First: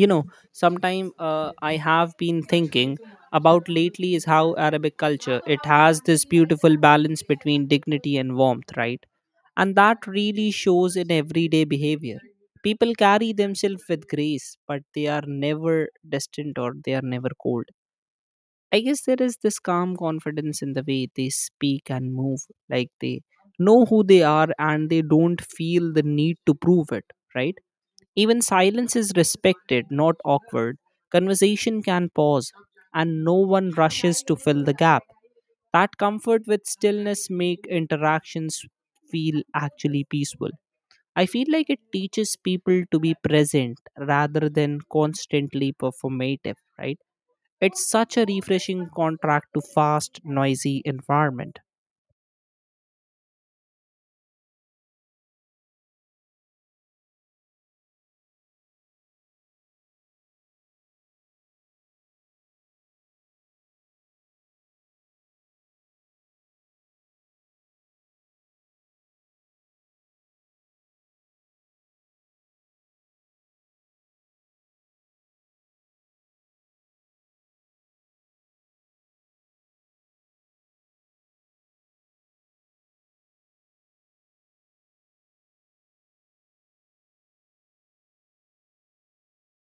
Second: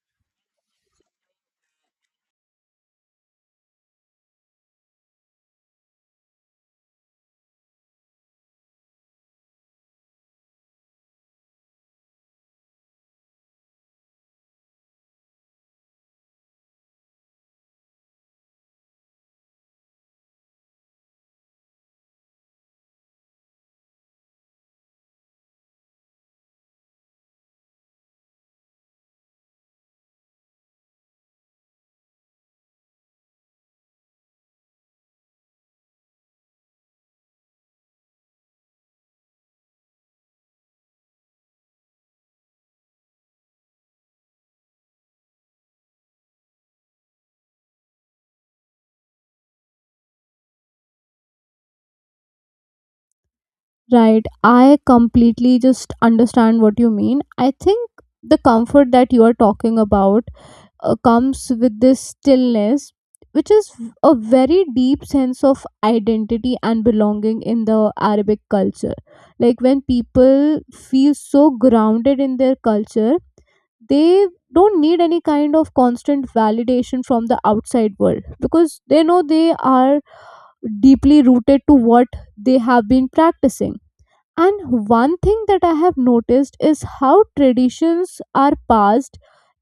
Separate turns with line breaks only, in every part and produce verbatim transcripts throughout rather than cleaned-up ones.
you know Sometime uh, I have been thinking about lately is how Arabic culture it has this beautiful balance between dignity and warmth, right? And that really shows in everyday behavior. People carry themselves with grace, but they are never distant or they are never cold. I guess there is this calm confidence in the way they speak and move, like they know who they are and they don't feel the need to prove it, right? Even silence is respected, not awkward. Conversation can pause, and no one rushes to fill the gap. That comfort with stillness make interactions feel actually peaceful. I feel like it teaches people to be present rather than constantly performative, right? It's such a refreshing contrast to fast, noisy environment.
Right. I completely just understand what you mean. I think the comfort that you are talking about uh, comes with this stillness, which is a very deep sense of identity and belonging in the Arabic culture. Like when people feel so grounded in their culture, they don't need any kind of constant validation from the outside world because they know they are deeply rooted to what they have been practicing. And one thing that I have noticed is how traditions are passed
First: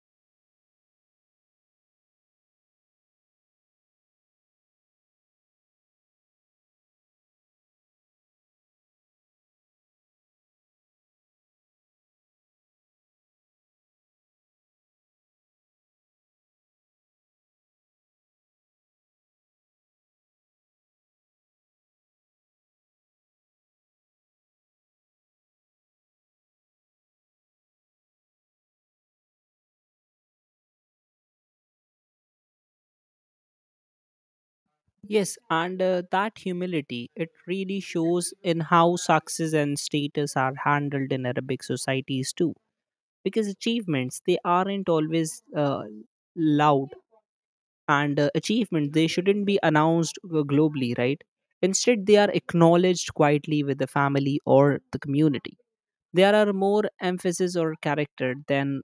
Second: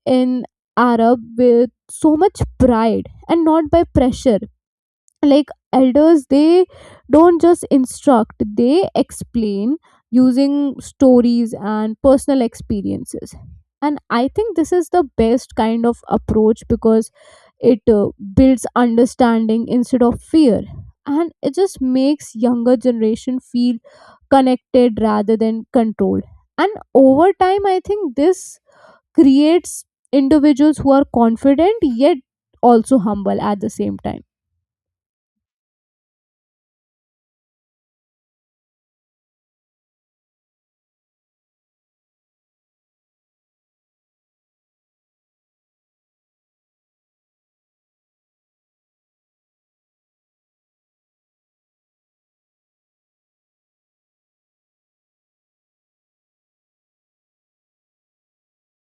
in Arab with so much pride and not by pressure. Like elders, they don't just instruct, they explain using stories and personal experiences. And I think this is the best kind of approach because it uh, builds understanding instead of fear, and it just makes younger generation feel connected rather than controlled. And over time I think this creates individuals who are confident yet also humble at the same time.
Yes, and uh, that humility, it really shows in how success and status are handled in Arabic societies too. Because achievements, they aren't always uh, loud, and uh, achievements, they shouldn't be announced uh, globally, right? Instead, they are acknowledged quietly with the family or the community. There are more emphasis or character than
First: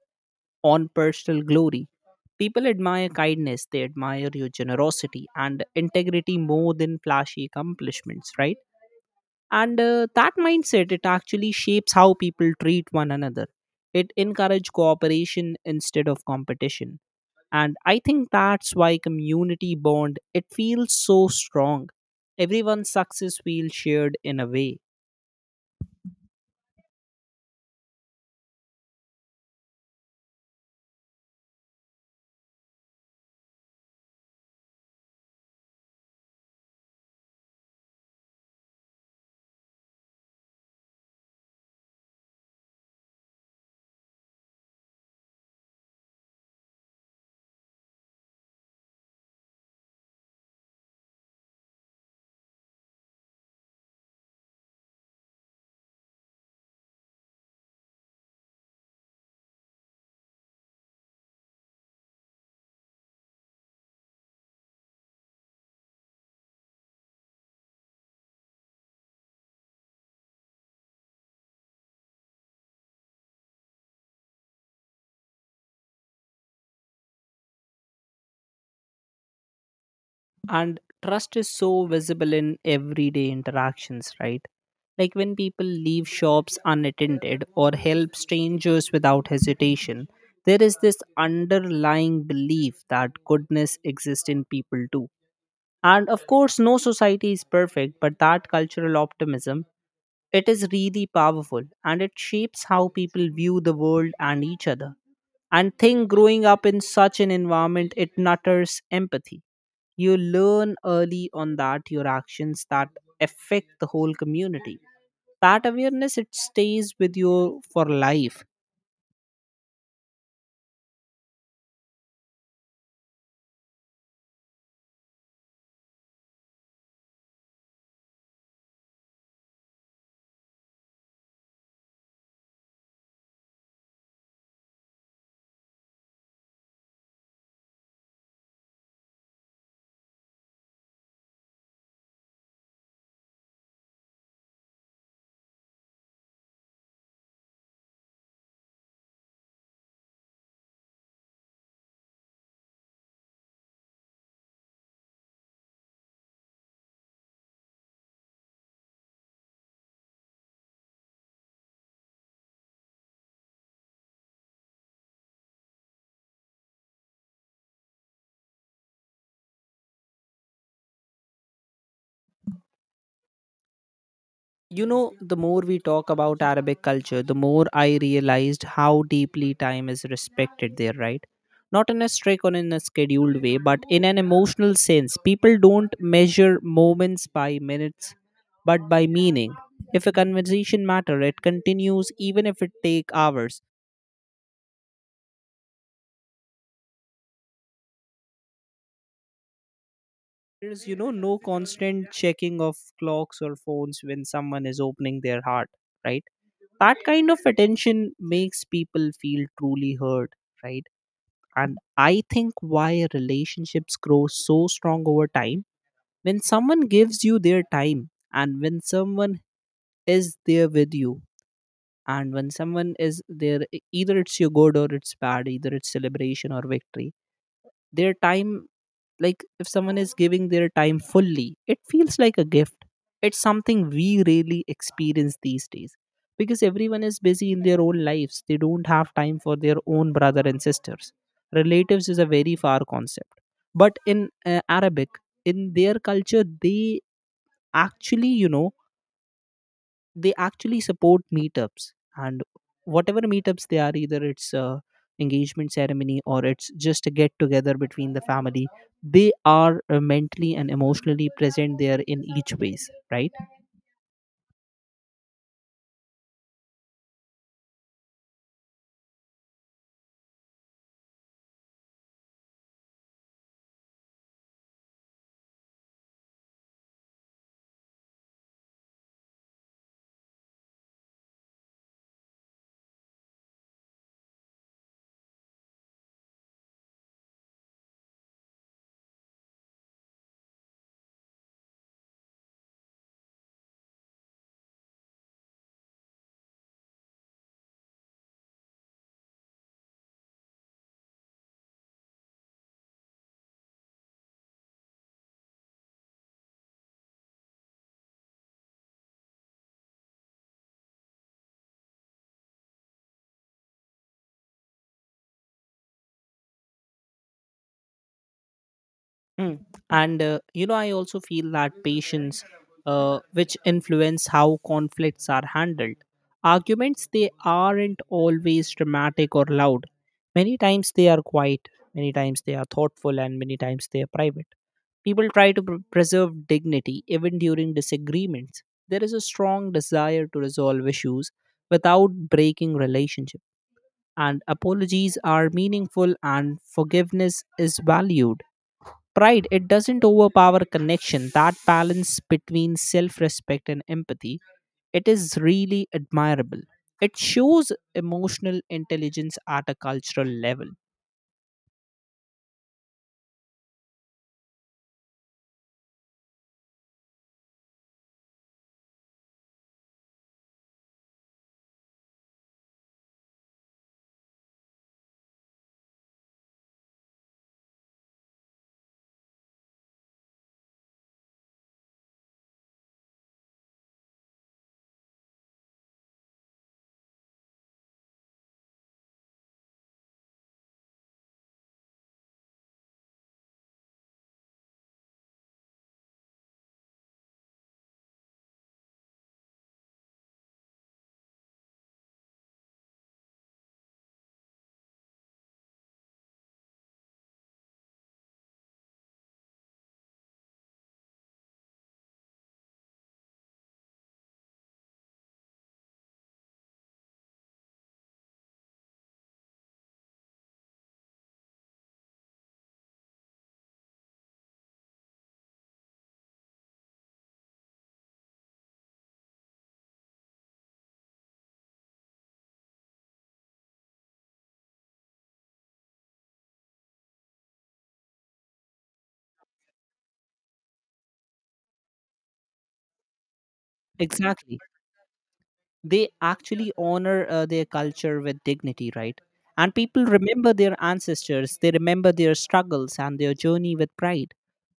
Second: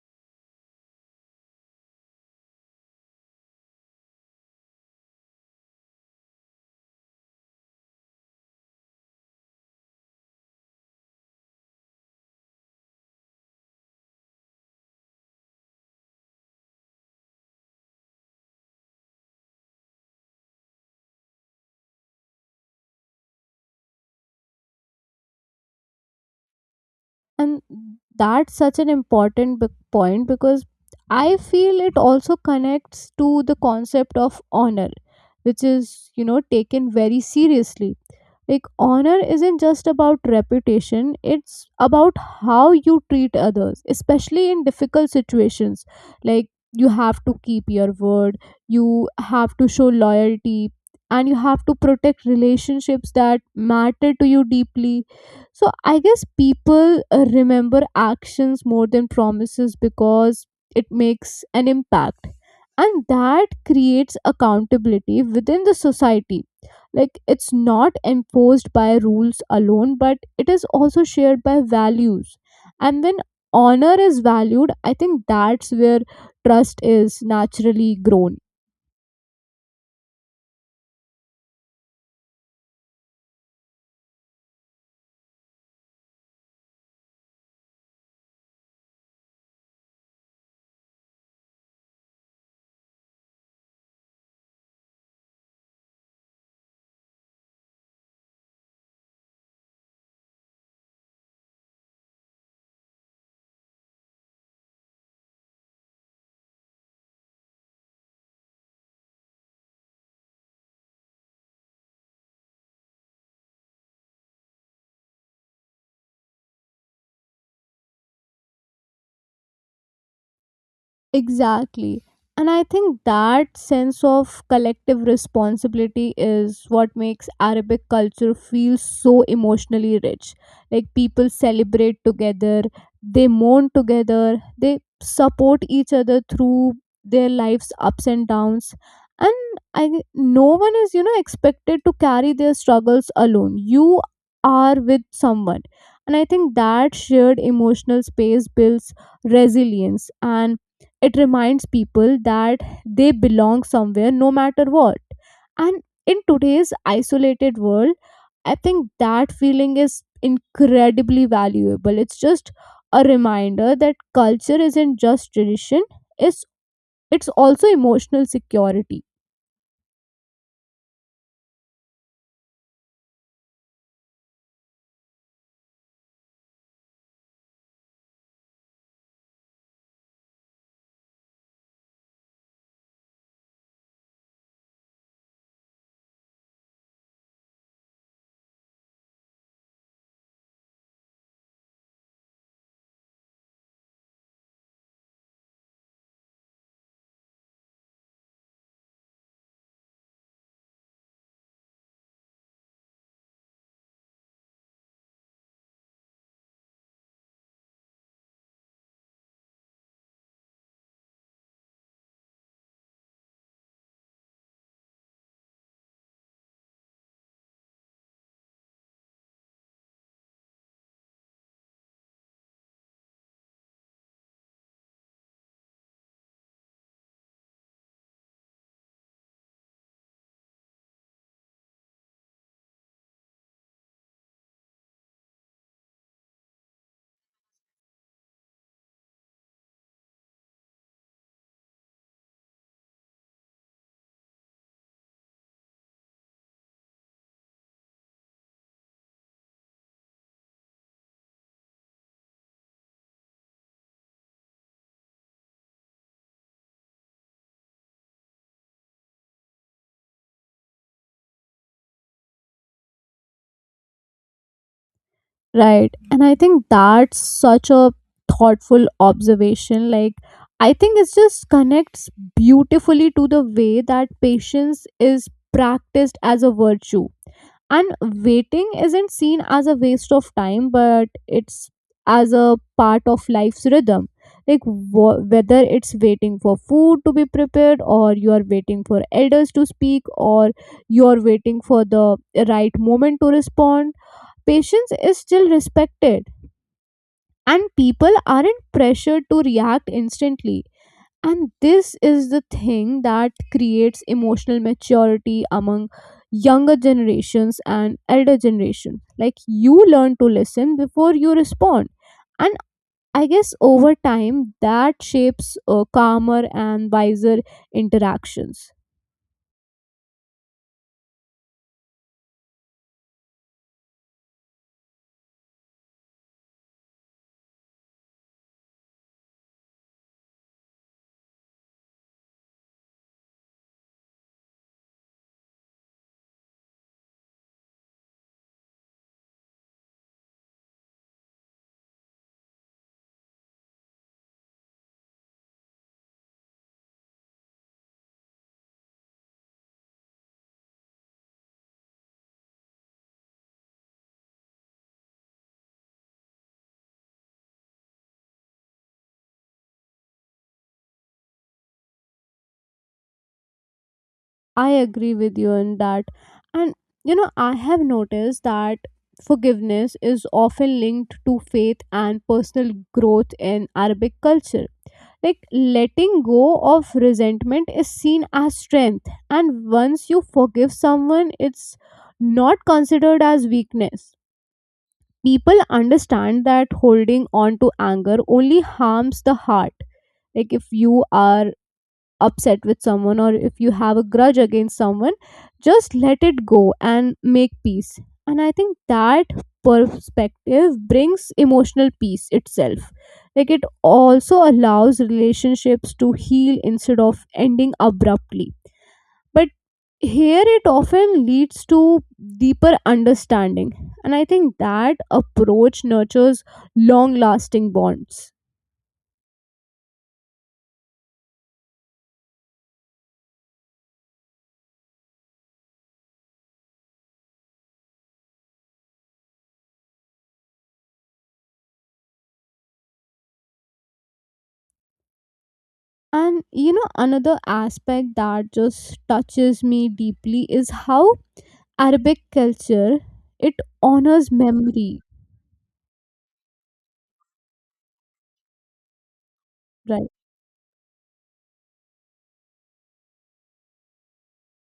on personal glory. People admire kindness, they admire your generosity and integrity more than flashy accomplishments, right? And uh, that mindset, it actually shapes how people treat one another. It encourages cooperation instead of competition. And I think that's why community bond, it feels so strong. Everyone's success feels shared in a way.
And that's such an important b- point because I feel it also connects to the concept of honor, which is, you know, taken very seriously. Like honor isn't just about reputation, it's about how you treat others especially in difficult situations. Like you have to keep your word, you have to show loyalty, and you have to protect relationships that matter to you deeply. So I guess people uh, remember actions more than promises because it makes an impact, and that creates accountability within the society. Like it's not imposed by rules alone but it is also shared by values. And when honor is valued, I think that's where trust is naturally grown.
And trust is so visible in everyday interactions, right? Like when people leave shops unattended or help strangers without hesitation, there is this underlying belief that goodness exists in people too. And of course no society is perfect, but that cultural optimism, it is really powerful, and it shapes how people view the world and each other. And think growing up in such an environment, it nurtures empathy. You learn early on that your actions that affect the whole community. That awareness it stays with you for life.
Exactly. And I think that sense of collective responsibility is what makes Arabic culture feel so emotionally rich. Like people celebrate together, they mourn together, they support each other through their life's ups and downs. And I, no one is, you know, expected to carry their struggles alone. You are with someone. And I think that shared emotional space builds resilience, and it reminds people that they belong somewhere no matter what. And in today's isolated world, I think that feeling is incredibly valuable. It's just a reminder that culture isn't just tradition, it's it's also emotional security.
You know, the more we talk about Arabic culture, the more I realized how deeply time is respected there, right? Not in a strict or in a scheduled way, but in an emotional sense. People don't measure moments by minutes, but by meaning. If a conversation matter, it continues even if it take hours. There's, you know, no constant checking of clocks or phones when someone is opening their heart, right? That kind of attention makes people feel truly heard, right? And I think why relationships grow so strong over time, when someone gives you their time and when someone is there with you, and when someone is there e- either it's your good or it's bad, either it's celebration or victory, their time. Like if someone is giving their time fully, it feels like a gift. It's something we really experience these days because everyone is busy in their own lives. They don't have time for their own brother and sisters. Relatives is a very far concept. But in uh, Arabic, in their culture, they actually, you know, they actually support meetups, and whatever meetups they are, either it's a engagement ceremony or it's just a get together between the family, they are uh, mentally and emotionally present there in each ways, right?
Right, and I think that's such a thoughtful observation. Like I think it just connects beautifully to the way that patience is practiced as a virtue. And waiting isn't seen as a waste of time but it's as a part of life's rhythm. Like wh- whether it's waiting for food to be prepared, or you are waiting for elders to speak, or you are waiting for the right moment to respond, patience is still respected and people aren't pressured to react instantly. And this is the thing that creates emotional maturity among younger generations and elder generation. Like you learn to listen before you respond, and I guess over time that shapes uh, calmer and wiser interactions.
Mm, and uh, you know I also feel that patience, uh, which influence how conflicts are handled. Arguments, they aren't always dramatic or loud. Many times they are quiet, many times they are thoughtful, and many times they are private. People try to pr- preserve dignity even during disagreements. There is a strong desire to resolve issues without breaking relationship, and apologies are meaningful and forgiveness is valued. Pride it doesn't overpower connection. That balance between self-respect and empathy, it is really admirable. It shows emotional intelligence at a cultural level.
I agree with you in that. And you know, I have noticed that forgiveness is often linked to faith and personal growth in Arabic culture. Like letting go of resentment is seen as strength, and once you forgive someone, it's not considered as weakness. People understand that holding on to anger only harms the heart. Like if you are upset with someone, or if you have a grudge against someone, just let it go and make peace. And I think that perspective brings emotional peace itself. Like it also allows relationships to heal instead of ending abruptly. But here it often leads to deeper understanding, and I think that approach nurtures long lasting bonds. And you know, another aspect that just touches me deeply is how Arabic culture, it honors
Exactly.
memory,
They actually honor uh, their culture with dignity, right? And people
right?
remember their ancestors, they remember their struggles and their journey with pride.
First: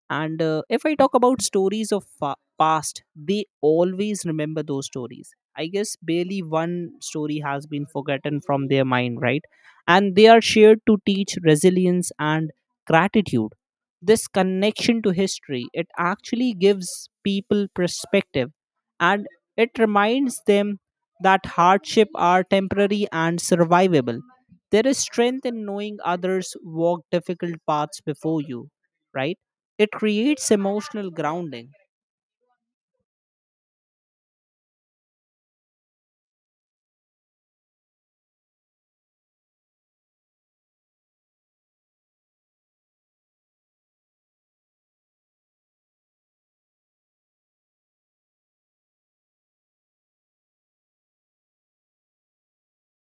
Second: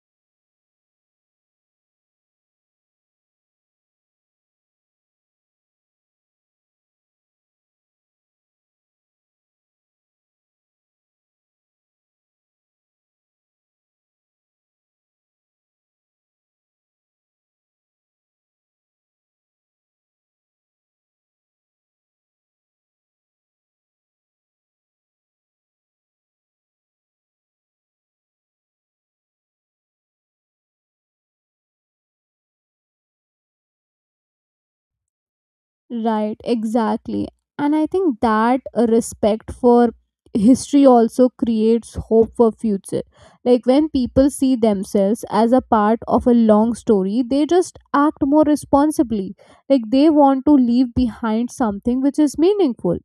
And uh, if I talk about stories of fa- past, they always remember those stories. I guess barely one story has been forgotten from their mind, right? And they are shared to teach resilience and gratitude. This connection to history, it actually gives people perspective, and it reminds them that hardship are temporary and survivable. There is strength in knowing others walk difficult paths before you, right? It creates emotional grounding.
Right, exactly. And I think that uh, respect for history also creates hope for future. Like when people see themselves as a part of a long story, they just act more responsibly. Like they want to leave behind something which is meaningful.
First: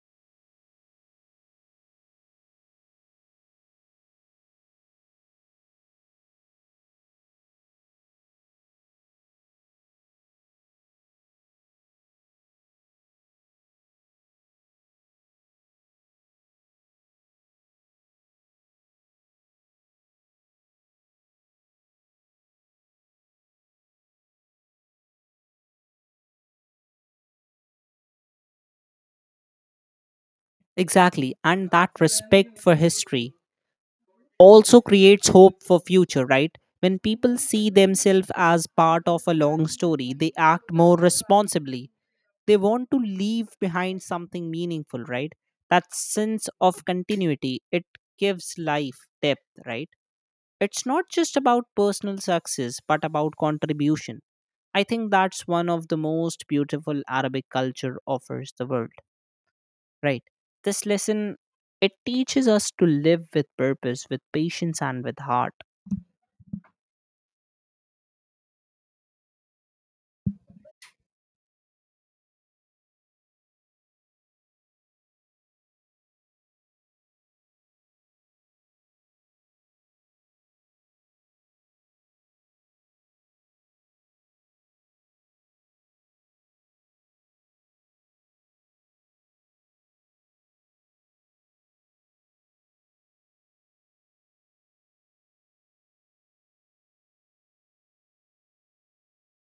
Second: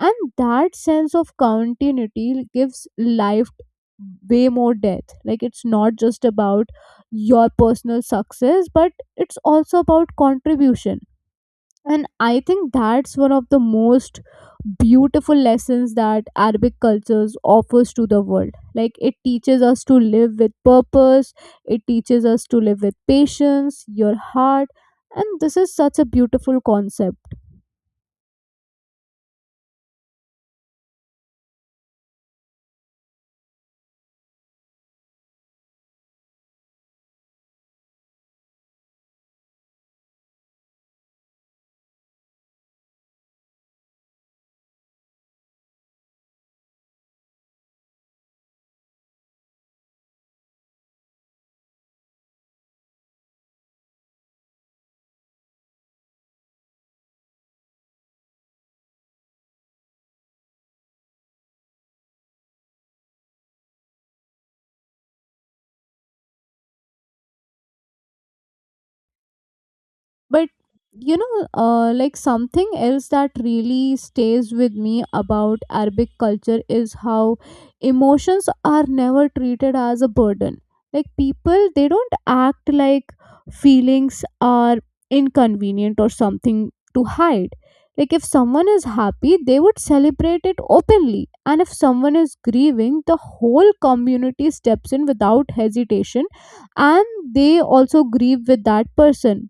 And that sense of continuity gives life way more depth. Like it's not just about your personal success, but it's also about contribution. And I think that's one of the most beautiful lessons that Arabic cultures offers to the world. Like it teaches us to live with purpose, it teaches us to live with patience, your heart, and this is such a beautiful concept.
Exactly. And that respect for history also creates hope for future, right? When people see themselves as part of a long story, they act more responsibly. They want to leave behind something meaningful, right? That sense of continuity, it gives life depth, right? It's not just about personal success, but about contribution. I think that's one of the most beautiful Arabic culture offers the world. Right. This lesson it teaches us to live with purpose, with patience, and with heart.
But you know uh, like something else that really stays with me about Arabic culture is how emotions are never treated as a burden. Like people, they don't act like feelings are inconvenient or something to hide. Like if someone is happy, they would celebrate it openly, and if someone is grieving, the whole community steps in without hesitation, and they also grieve with that person.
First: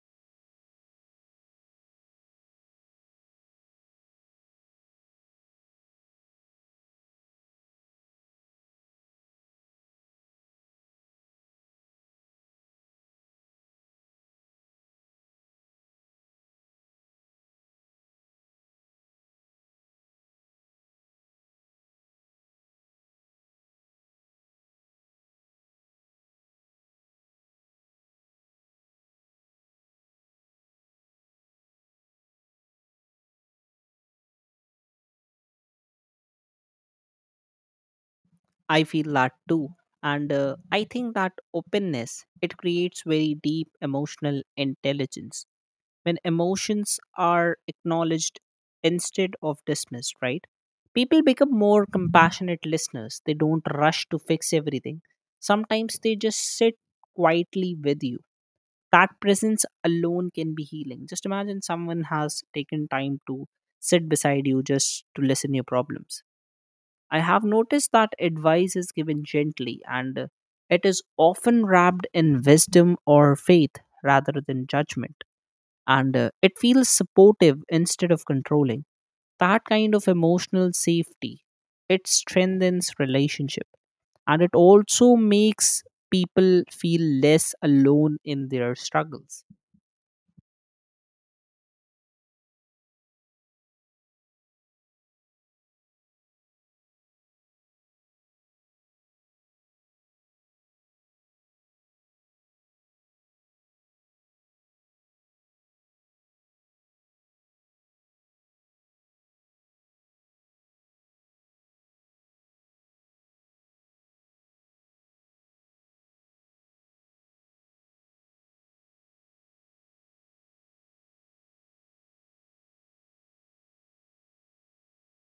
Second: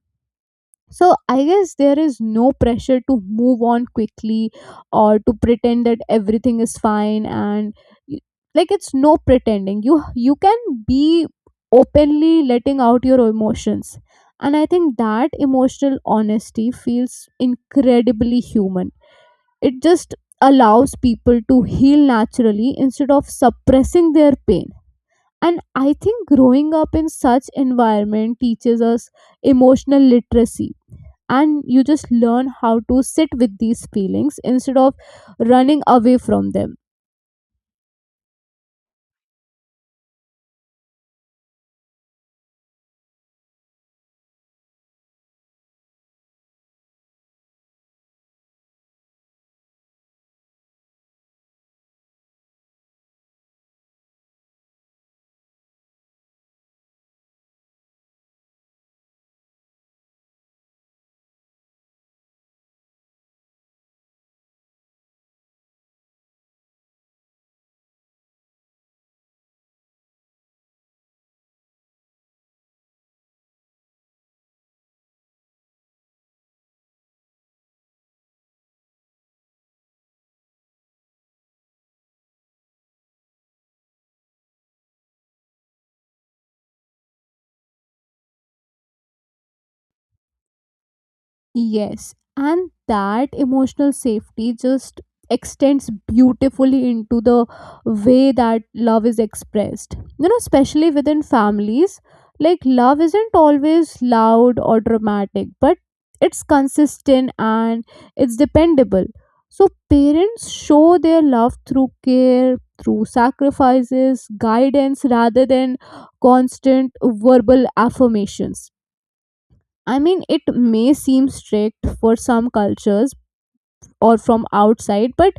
So I guess there is no pressure to move on quickly or to pretend that everything is fine. And you, like it's no pretending. You you can be openly letting out your emotions. And I think that emotional honesty feels incredibly human. It just allows people to heal naturally instead of suppressing their pain. And I think growing up in such environment teaches us emotional literacy, and you just learn how to sit with these feelings instead of running away from them.
I feel that too, and uh, I think that openness it creates very deep emotional intelligence when emotions are acknowledged instead of dismissed. Right. People become more compassionate listeners. They don't rush to fix everything. Sometimes they just sit quietly with you. That presence alone can be healing. Just imagine someone has taken time to sit beside you just to listen your problems. I have noticed that advice is given gently, and uh, it is often wrapped in wisdom or faith rather than judgment. And uh, it feels supportive instead of controlling. That kind of emotional safety, it strengthens relationship, and it also makes people feel less alone in their struggles.
Yes, and that emotional safety just extends beautifully into the way that love is expressed. You know, especially within families, like love isn't always loud or dramatic, but it's consistent and it's dependable. So, parents show their love through care, through sacrifices, guidance, rather than constant verbal affirmations. I mean, it may seem strict for some cultures or from outside, but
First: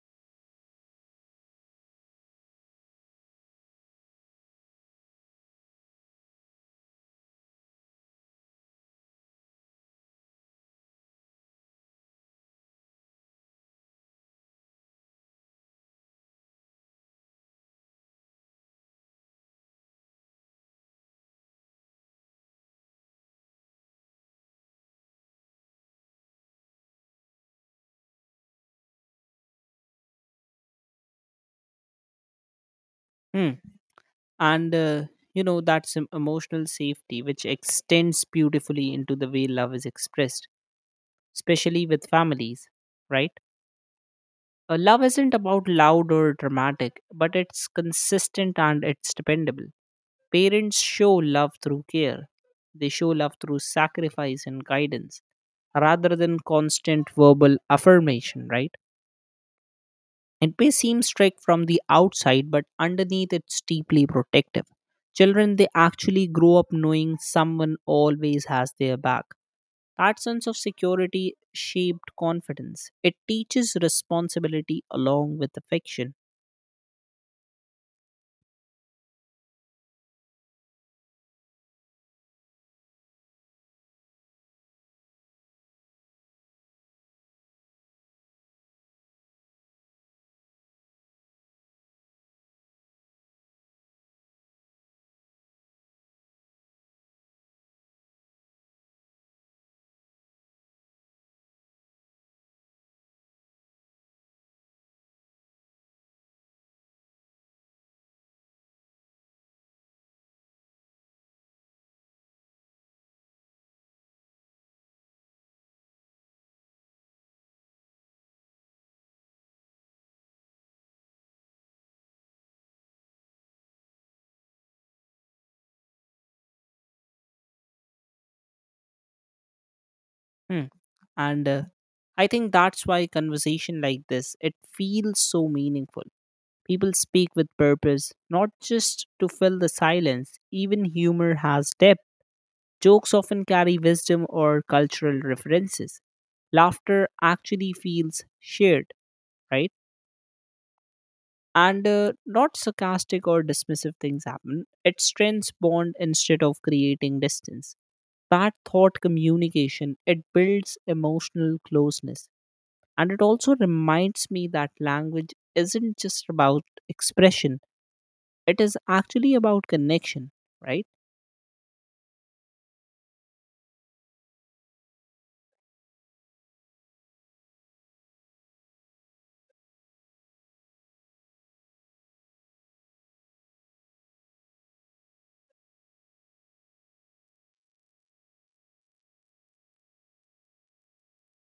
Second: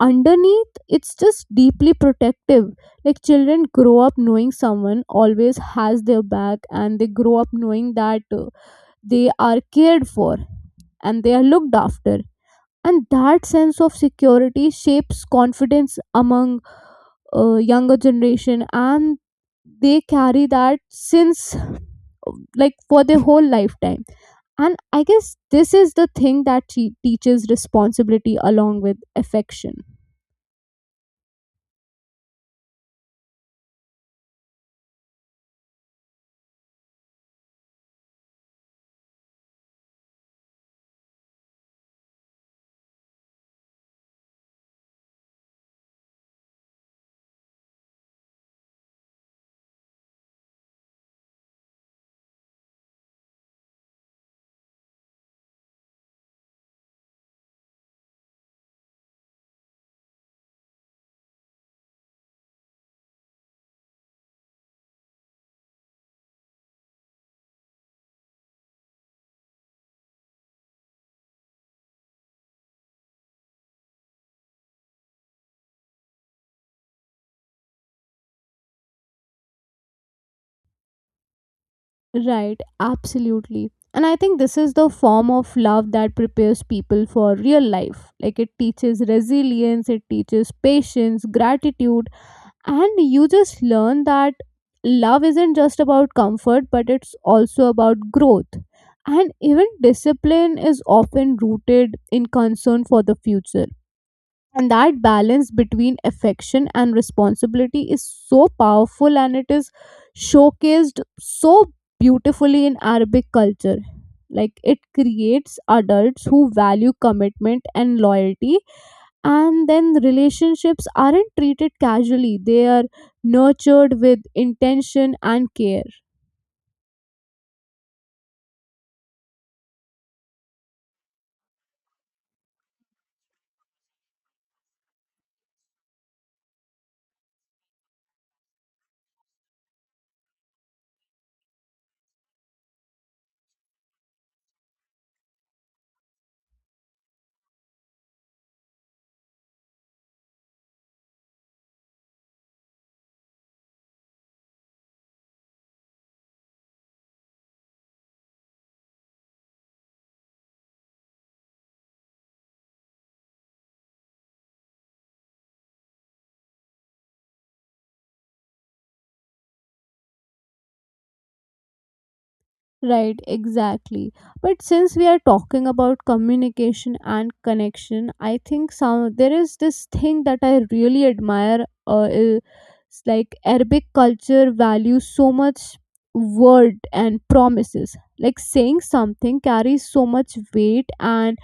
underneath, it's just deeply protective. Like, children grow up knowing someone always has their back, and they grow up knowing that uh, they are cared for and they are looked after. And that sense of security shapes confidence among uh, younger generation, and they carry that since, like, for their whole lifetime. And I guess this is the thing that te- teaches responsibility along with affection.
Hmm. And uh, you know that's em- emotional safety, which extends beautifully into the way love is expressed, especially with families, right? Uh, love isn't about loud or dramatic, but it's consistent and it's dependable. Parents show love through care. They show love through sacrifice and guidance rather than constant verbal affirmation, right? It may seem strict from the outside, but underneath it's deeply protective. Children, they actually grow up knowing someone always has their back. That sense of security shaped confidence. It teaches responsibility along with affection.
Right, absolutely. And I think this is the form of love that prepares people for real life. Like it teaches resilience, it teaches patience, gratitude, and you just learn that love isn't just about comfort but it's also about growth. And even discipline is often rooted in concern for the future, and that balance between affection and responsibility is so powerful, and it is showcased so beautifully in Arabic culture. Like it creates adults who value commitment and loyalty, and then the relationships aren't treated casually, they are nurtured with intention and care.
Hmm. And uh, I think that's why conversation like this it feels so meaningful. People speak with purpose, not just to fill the silence. Even humor has depth. Jokes often carry wisdom or cultural references. Laughter actually feels shared, right? And uh, not sarcastic or dismissive things happen. It strengthens bond instead of creating distance. That thought communication it builds emotional closeness. And it also reminds me that language isn't just about expression, it is actually about connection, right?
Right, exactly. But since we are talking about communication and connection, I think some there is this thing that I really admire uh, is like Arabic culture values so much word and promises. Like saying something carries so much weight, and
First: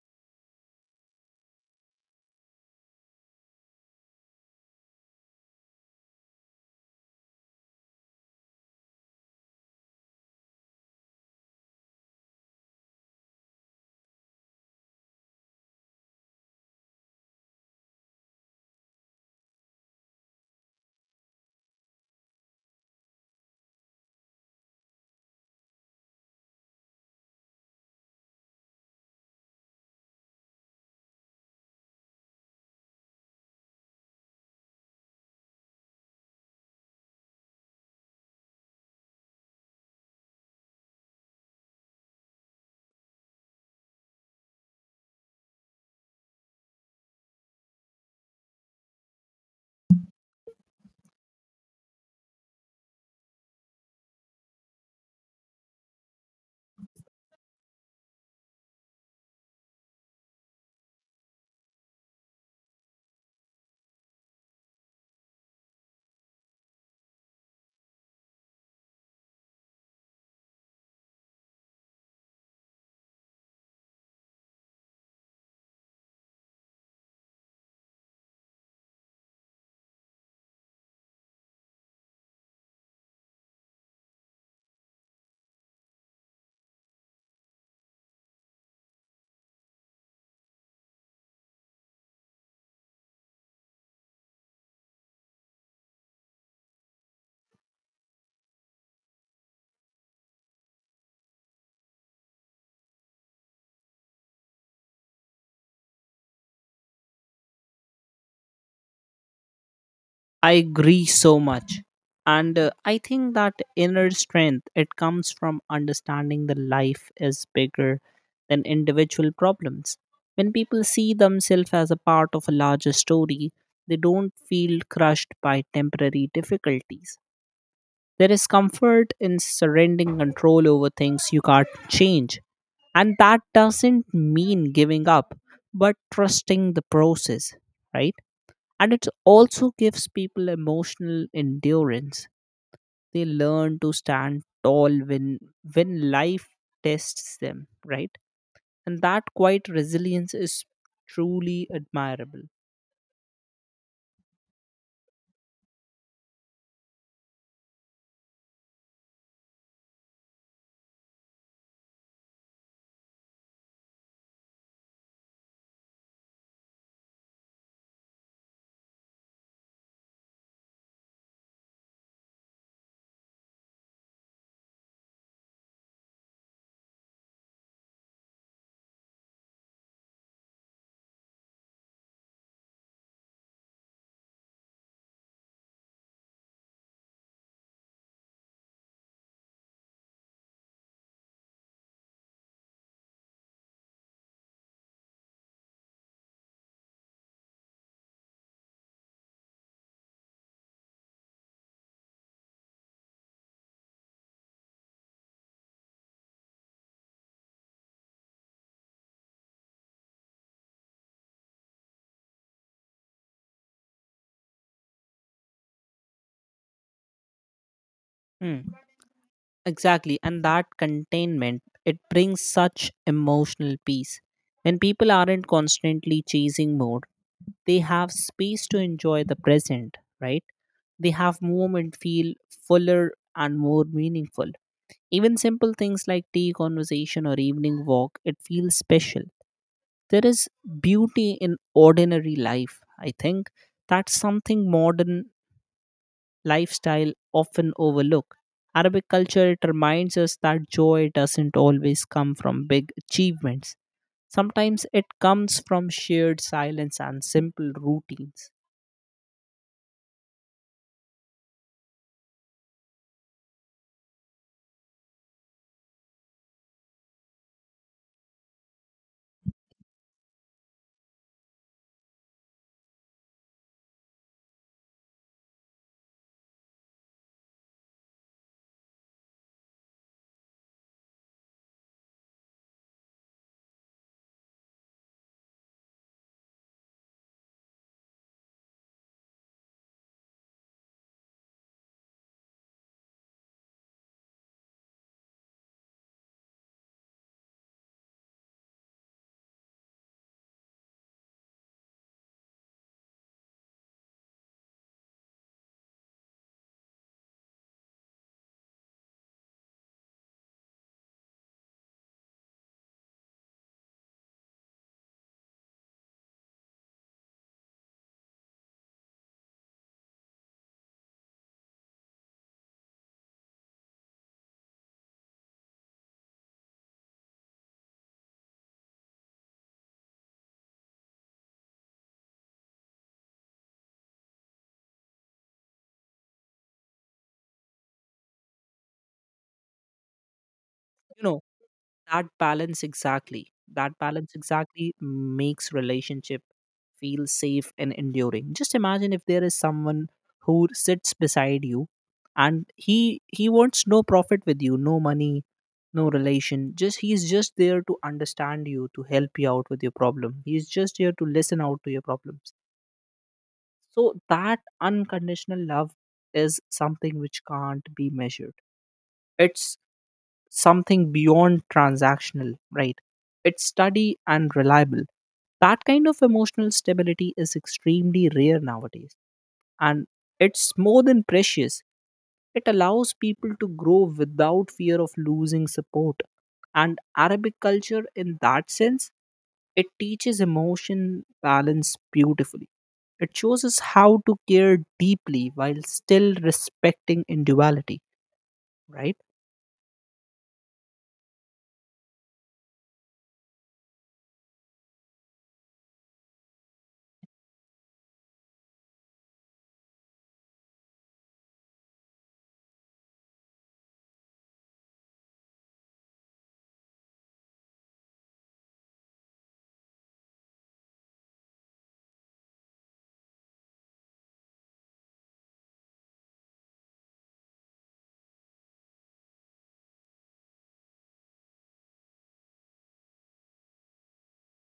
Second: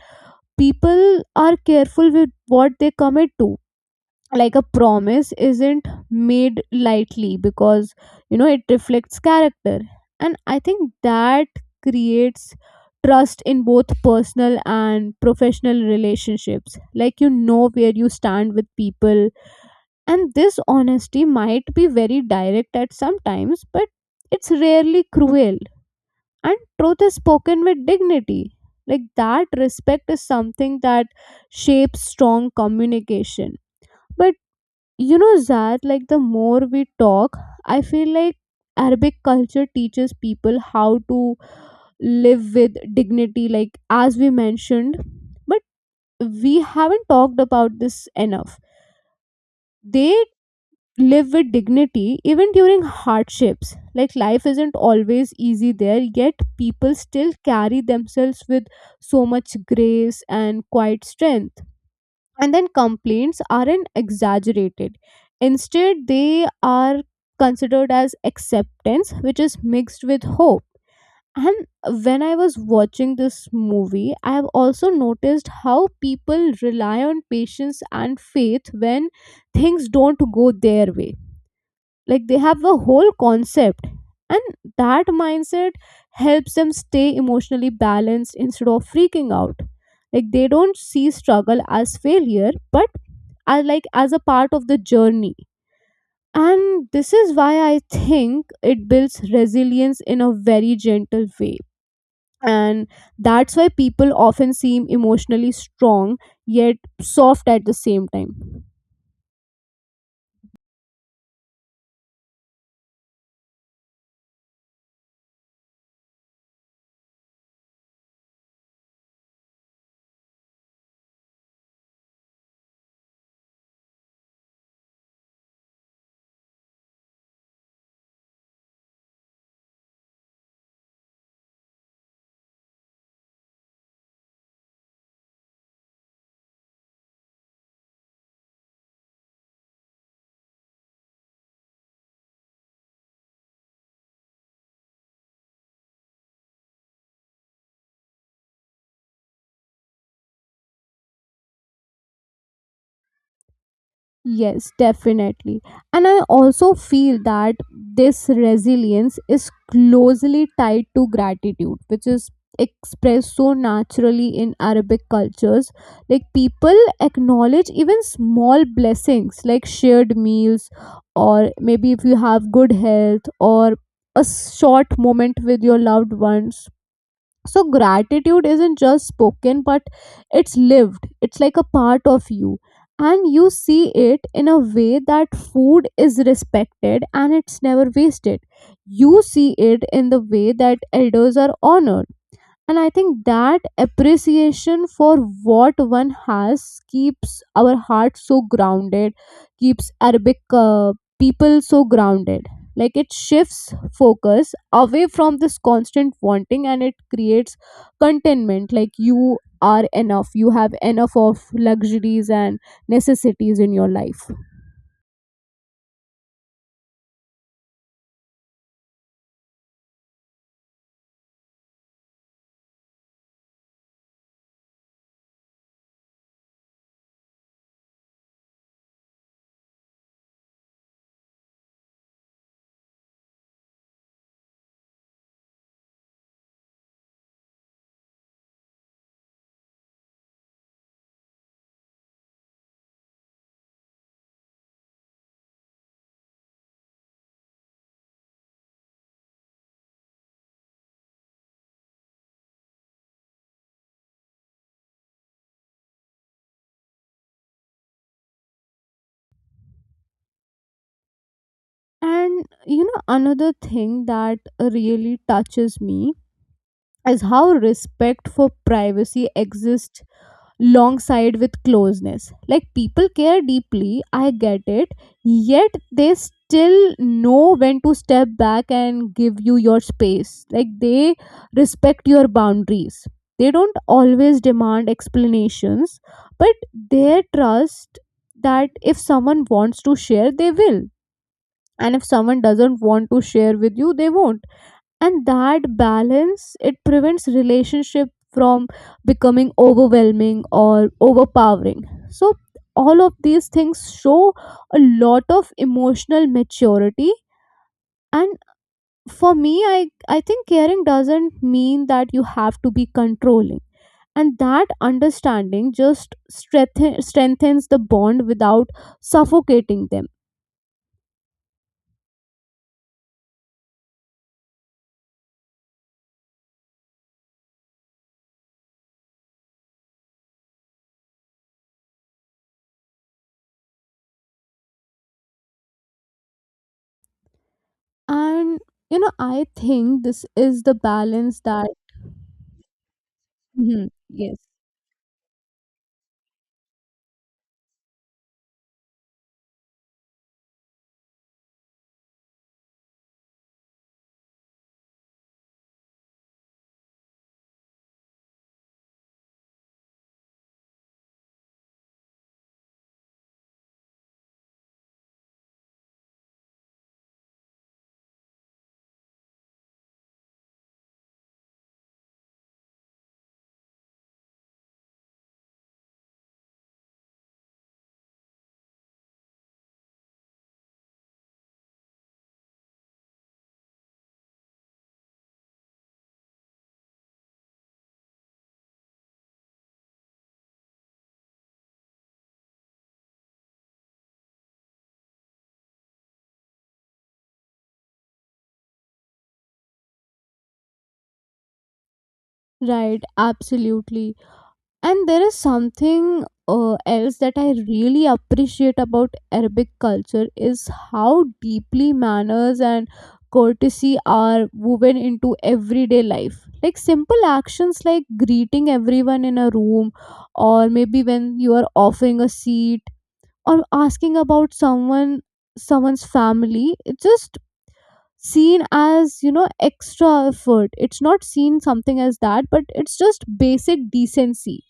people are careful with what they commit to. Like a promise isn't made lightly because, you know, it reflects character. And I think that creates trust in both personal and professional relationships. Like you know where you stand with people, and this honesty might be very direct at some times, but it's rarely cruel. And truth is spoken with dignity. Like that respect is something that shapes strong communication. But you know that, like, the more we talk, I feel like Arabic culture teaches people how to live with dignity, like as we mentioned, but we haven't talked about this enough. They live with dignity even during hardships. Like life isn't always easy there, yet people still carry themselves with so much grace and quiet strength. And then complaints aren't exaggerated, instead they are considered as acceptance which is mixed with hope. And when I was watching this movie, I have also noticed how people rely on patience and faith when things don't go their way. Like they have the whole concept. And that mindset helps them stay emotionally balanced instead of freaking out. Like they don't see struggle as failure, but as like as a part of the journey. And this is why I think it builds resilience in a very gentle way, and that's why people often seem emotionally strong yet soft at the same time.
I agree so much. And uh, I think that inner strength, it comes from understanding the life is bigger than individual problems. When people see themselves as a part of a larger story, they don't feel crushed by temporary difficulties. There is comfort in surrendering control over things you can't change. And that doesn't mean giving up, but trusting the process, right? And it also gives people emotional endurance. They learn to stand tall when when life tests them, right? And that quiet resilience is truly admirable.
Yes, definitely. And I also feel that this resilience is closely tied to gratitude, which is expressed so naturally in Arabic cultures. Like people acknowledge even small blessings like shared meals, or maybe if you have good health, or a short moment with your loved ones. So gratitude isn't just spoken but it's lived, it's like a part of you. And you see it in a way that food is respected and it's never wasted. You see it in the way that elders are honored, and I think that appreciation for what one has keeps our heart so grounded, keeps Arabic uh, people so grounded. Like it shifts focus away from this constant wanting and it creates contentment, like you are enough, you have enough of luxuries and necessities in your life.
Hmm. Exactly, and that containment, it brings such emotional peace. When people aren't constantly chasing more, they have space to enjoy the present, right? They have moment feel fuller and more meaningful. Even simple things like tea conversation or evening walk, it feels special. There is beauty in ordinary life. I think that's something modern lifestyle often overlook. Arabic culture, it reminds us that joy doesn't always come from big achievements. Sometimes it comes from shared silence and simple routines.
And you know, another thing that really touches me is how respect for privacy exists alongside with closeness. Like people care deeply, I get it, yet they still know when to step back and give you your space. Like they respect your boundaries. They don't always demand explanations, but they trust that if someone wants to share, they will. And if someone doesn't want to share with you, they won't, and that balance, it prevents relationship from becoming overwhelming or overpowering. So all of these things show a lot of emotional maturity, and for me, i i think caring doesn't mean that you have to be controlling, and that understanding just strengthen, strengthens the bond without suffocating them. And you know, I think this is the
You
balance
know,
that.
that balance exactly,
Mhm.
that balance
Yes.
exactly makes relationship feel safe and enduring. Just imagine if there is someone who sits beside you, and he he wants no profit with you, no money, no relation, just he's just there to understand you, to help you out with your problem, he's just here to listen out to your problems. So that unconditional love is something which can't be measured. It's something beyond transactional, right? It's steady and reliable. That kind of emotional stability is extremely rare nowadays, and it's more than precious. It allows people to grow without fear of losing support. And Arabic culture, in that sense, it teaches emotion balance beautifully. It shows us how to care deeply while still respecting individuality, right?
Right, absolutely. And there is something uh, else that I really appreciate about Arabic culture is how deeply manners and courtesy are woven into everyday life. Like simple actions like greeting everyone in a room, or maybe when you are offering a seat, or asking about someone someone's family, it just seen as, you know, extra effort, it's not seen something as that, but it's just basic decency.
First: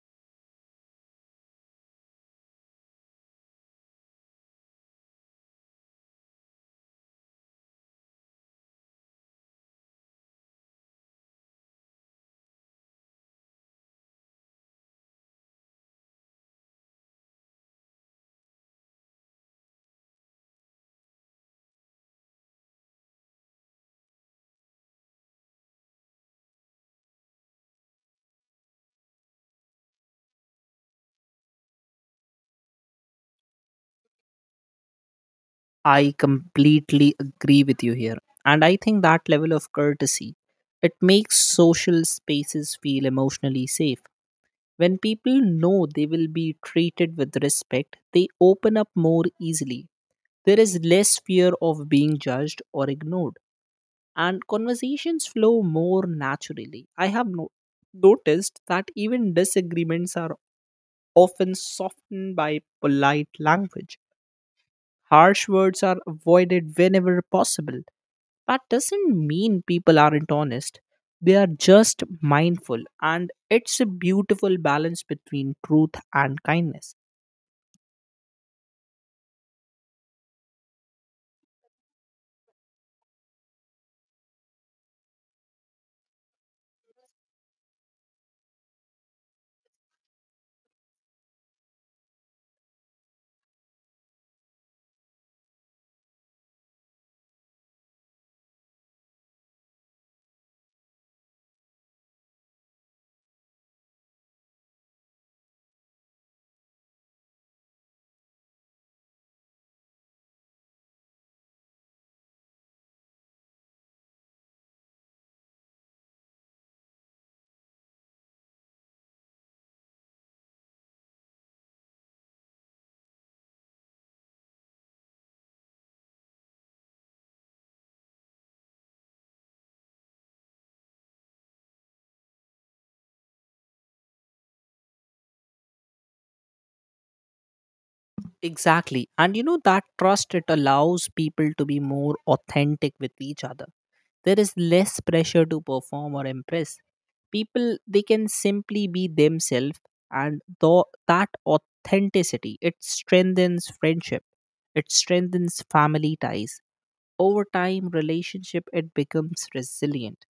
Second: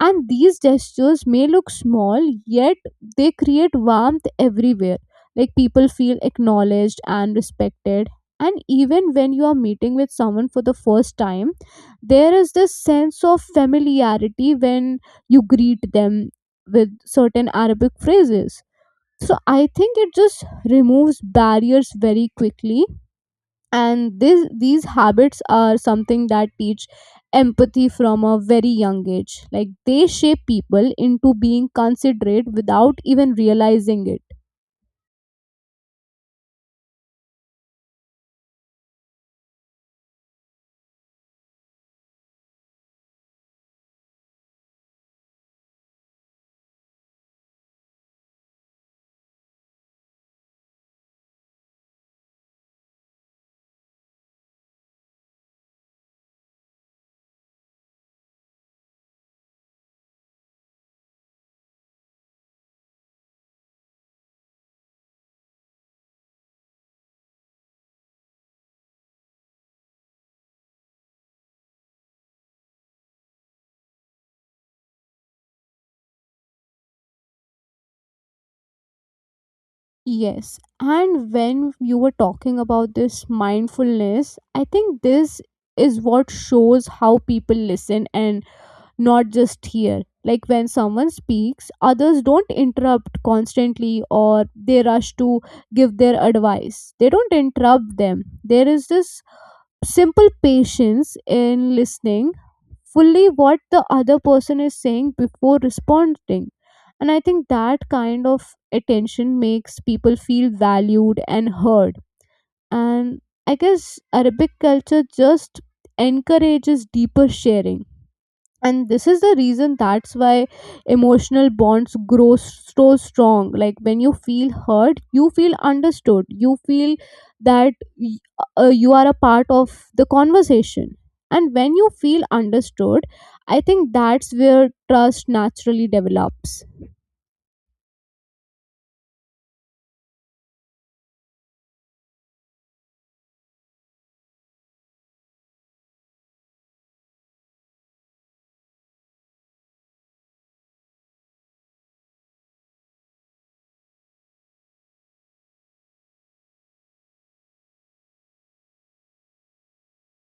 And these gestures may look small, yet they create warmth everywhere. Like people feel acknowledged and respected. And even when you are meeting with someone for the first time, there is this sense of familiarity when you greet them with certain Arabic phrases. So I think it just removes barriers very quickly. And this these habits are something that teach empathy from a very young age, like they shape people into being considerate without even realizing it.
I completely agree with you here. And I think that level of courtesy, it makes social spaces feel emotionally safe. When people know they will be treated with respect, they open up more easily. There is less fear of being judged or ignored, and conversations flow more naturally. I have no- noticed that even disagreements are often softened by polite language. Harsh words are avoided whenever possible. That doesn't mean people aren't honest. They are just mindful, and it's a beautiful balance between truth and kindness.
Yes. And when you were talking about this mindfulness, I think this is what shows how people listen and not just hear. Like when someone speaks, others don't interrupt constantly or they rush to give their advice, they don't interrupt them. There is this simple patience in listening fully what the other person is saying before responding, and I think that kind of attention makes people feel valued and heard. And I guess Arabic culture just encourages deeper sharing, and this is the reason that's why emotional bonds grow s- so strong. Like when you feel hurt, you feel understood, you feel that y- uh, you are a part of the conversation. And when you feel understood, I think that's where trust naturally develops.
Exactly. And you know, that trust it allows people to be more authentic with each other. There is less pressure to perform or impress. People they can simply be themselves, and though that authenticity it strengthens friendship, it strengthens family ties. Over time relationship it becomes resilient,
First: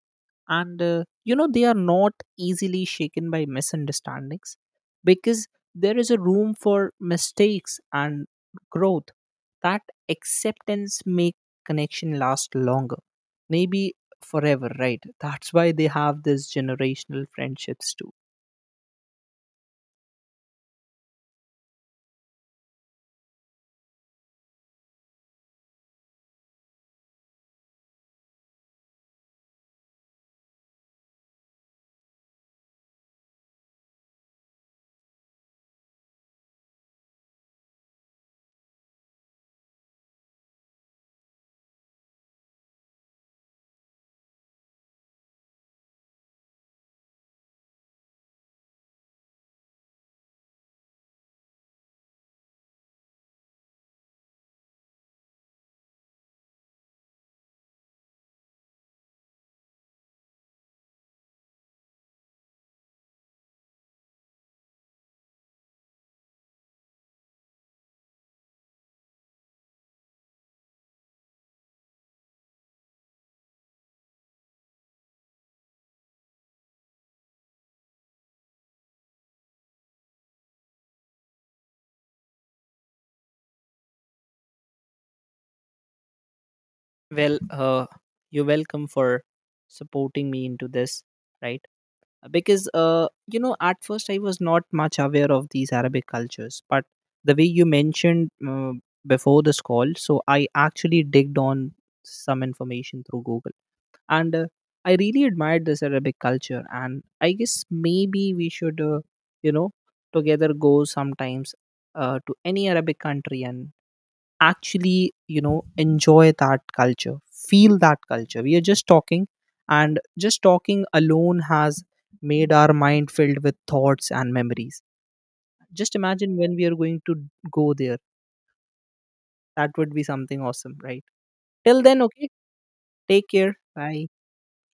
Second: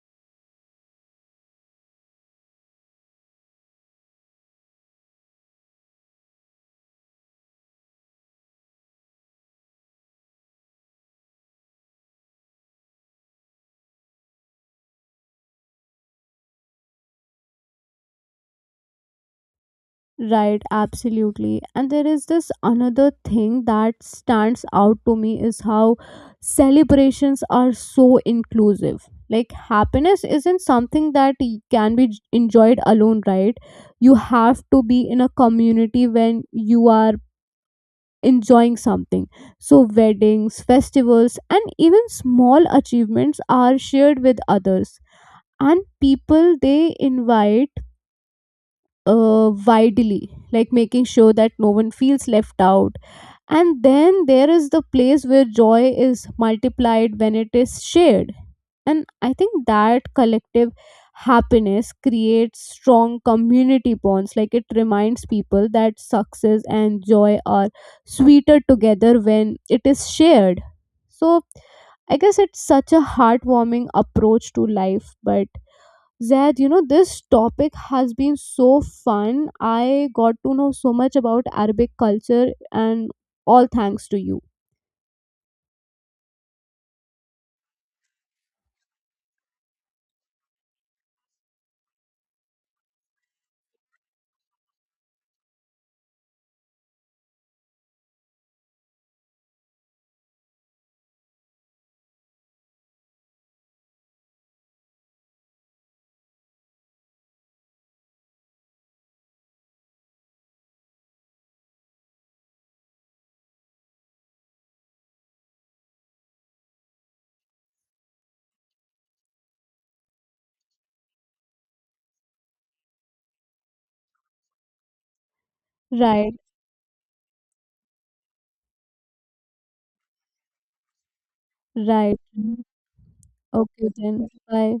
and uh, you know they are not easily shaken by misunderstandings because there is a room for mistakes and growth. That acceptance make connection last longer, maybe forever, right? That's why they have this generational friendships too.
Right, absolutely. And there is this another thing that stands out to me is how celebrations are so inclusive. Like, happiness isn't something that y- can be j- enjoyed alone, right? You have to be in a community when you are enjoying something. So, weddings, festivals, and even small achievements are shared with others. And people they invite uh, widely, like making sure that no one feels left out. And then there is the place where joy is multiplied when it is shared. And I think that collective happiness creates strong community bonds. Like it reminds people that success and joy are sweeter together when it is shared. So I guess it's such a heartwarming approach to life, but Zed, you know, this topic has been so fun. I got to know so much about Arabic culture, and all thanks to you.
Well, uh, you're welcome for supporting me into this, right? Because uh, you know at first I was not much aware of these Arabic cultures, but the way you mentioned uh, before this call, so I actually digged on some information through Google. And uh, I really admired this Arabic culture, and I guess maybe we should, uh, you know, together go sometimes, uh, to any Arabic country and actually you know enjoy that culture, feel that culture. We are just talking, and just talking alone has made our mind filled with thoughts and memories. Just
Right,
imagine when we are going to go there, that would be something awesome, right? Till then,
right.
okay, take care,
Okay,
bye.
then. Bye.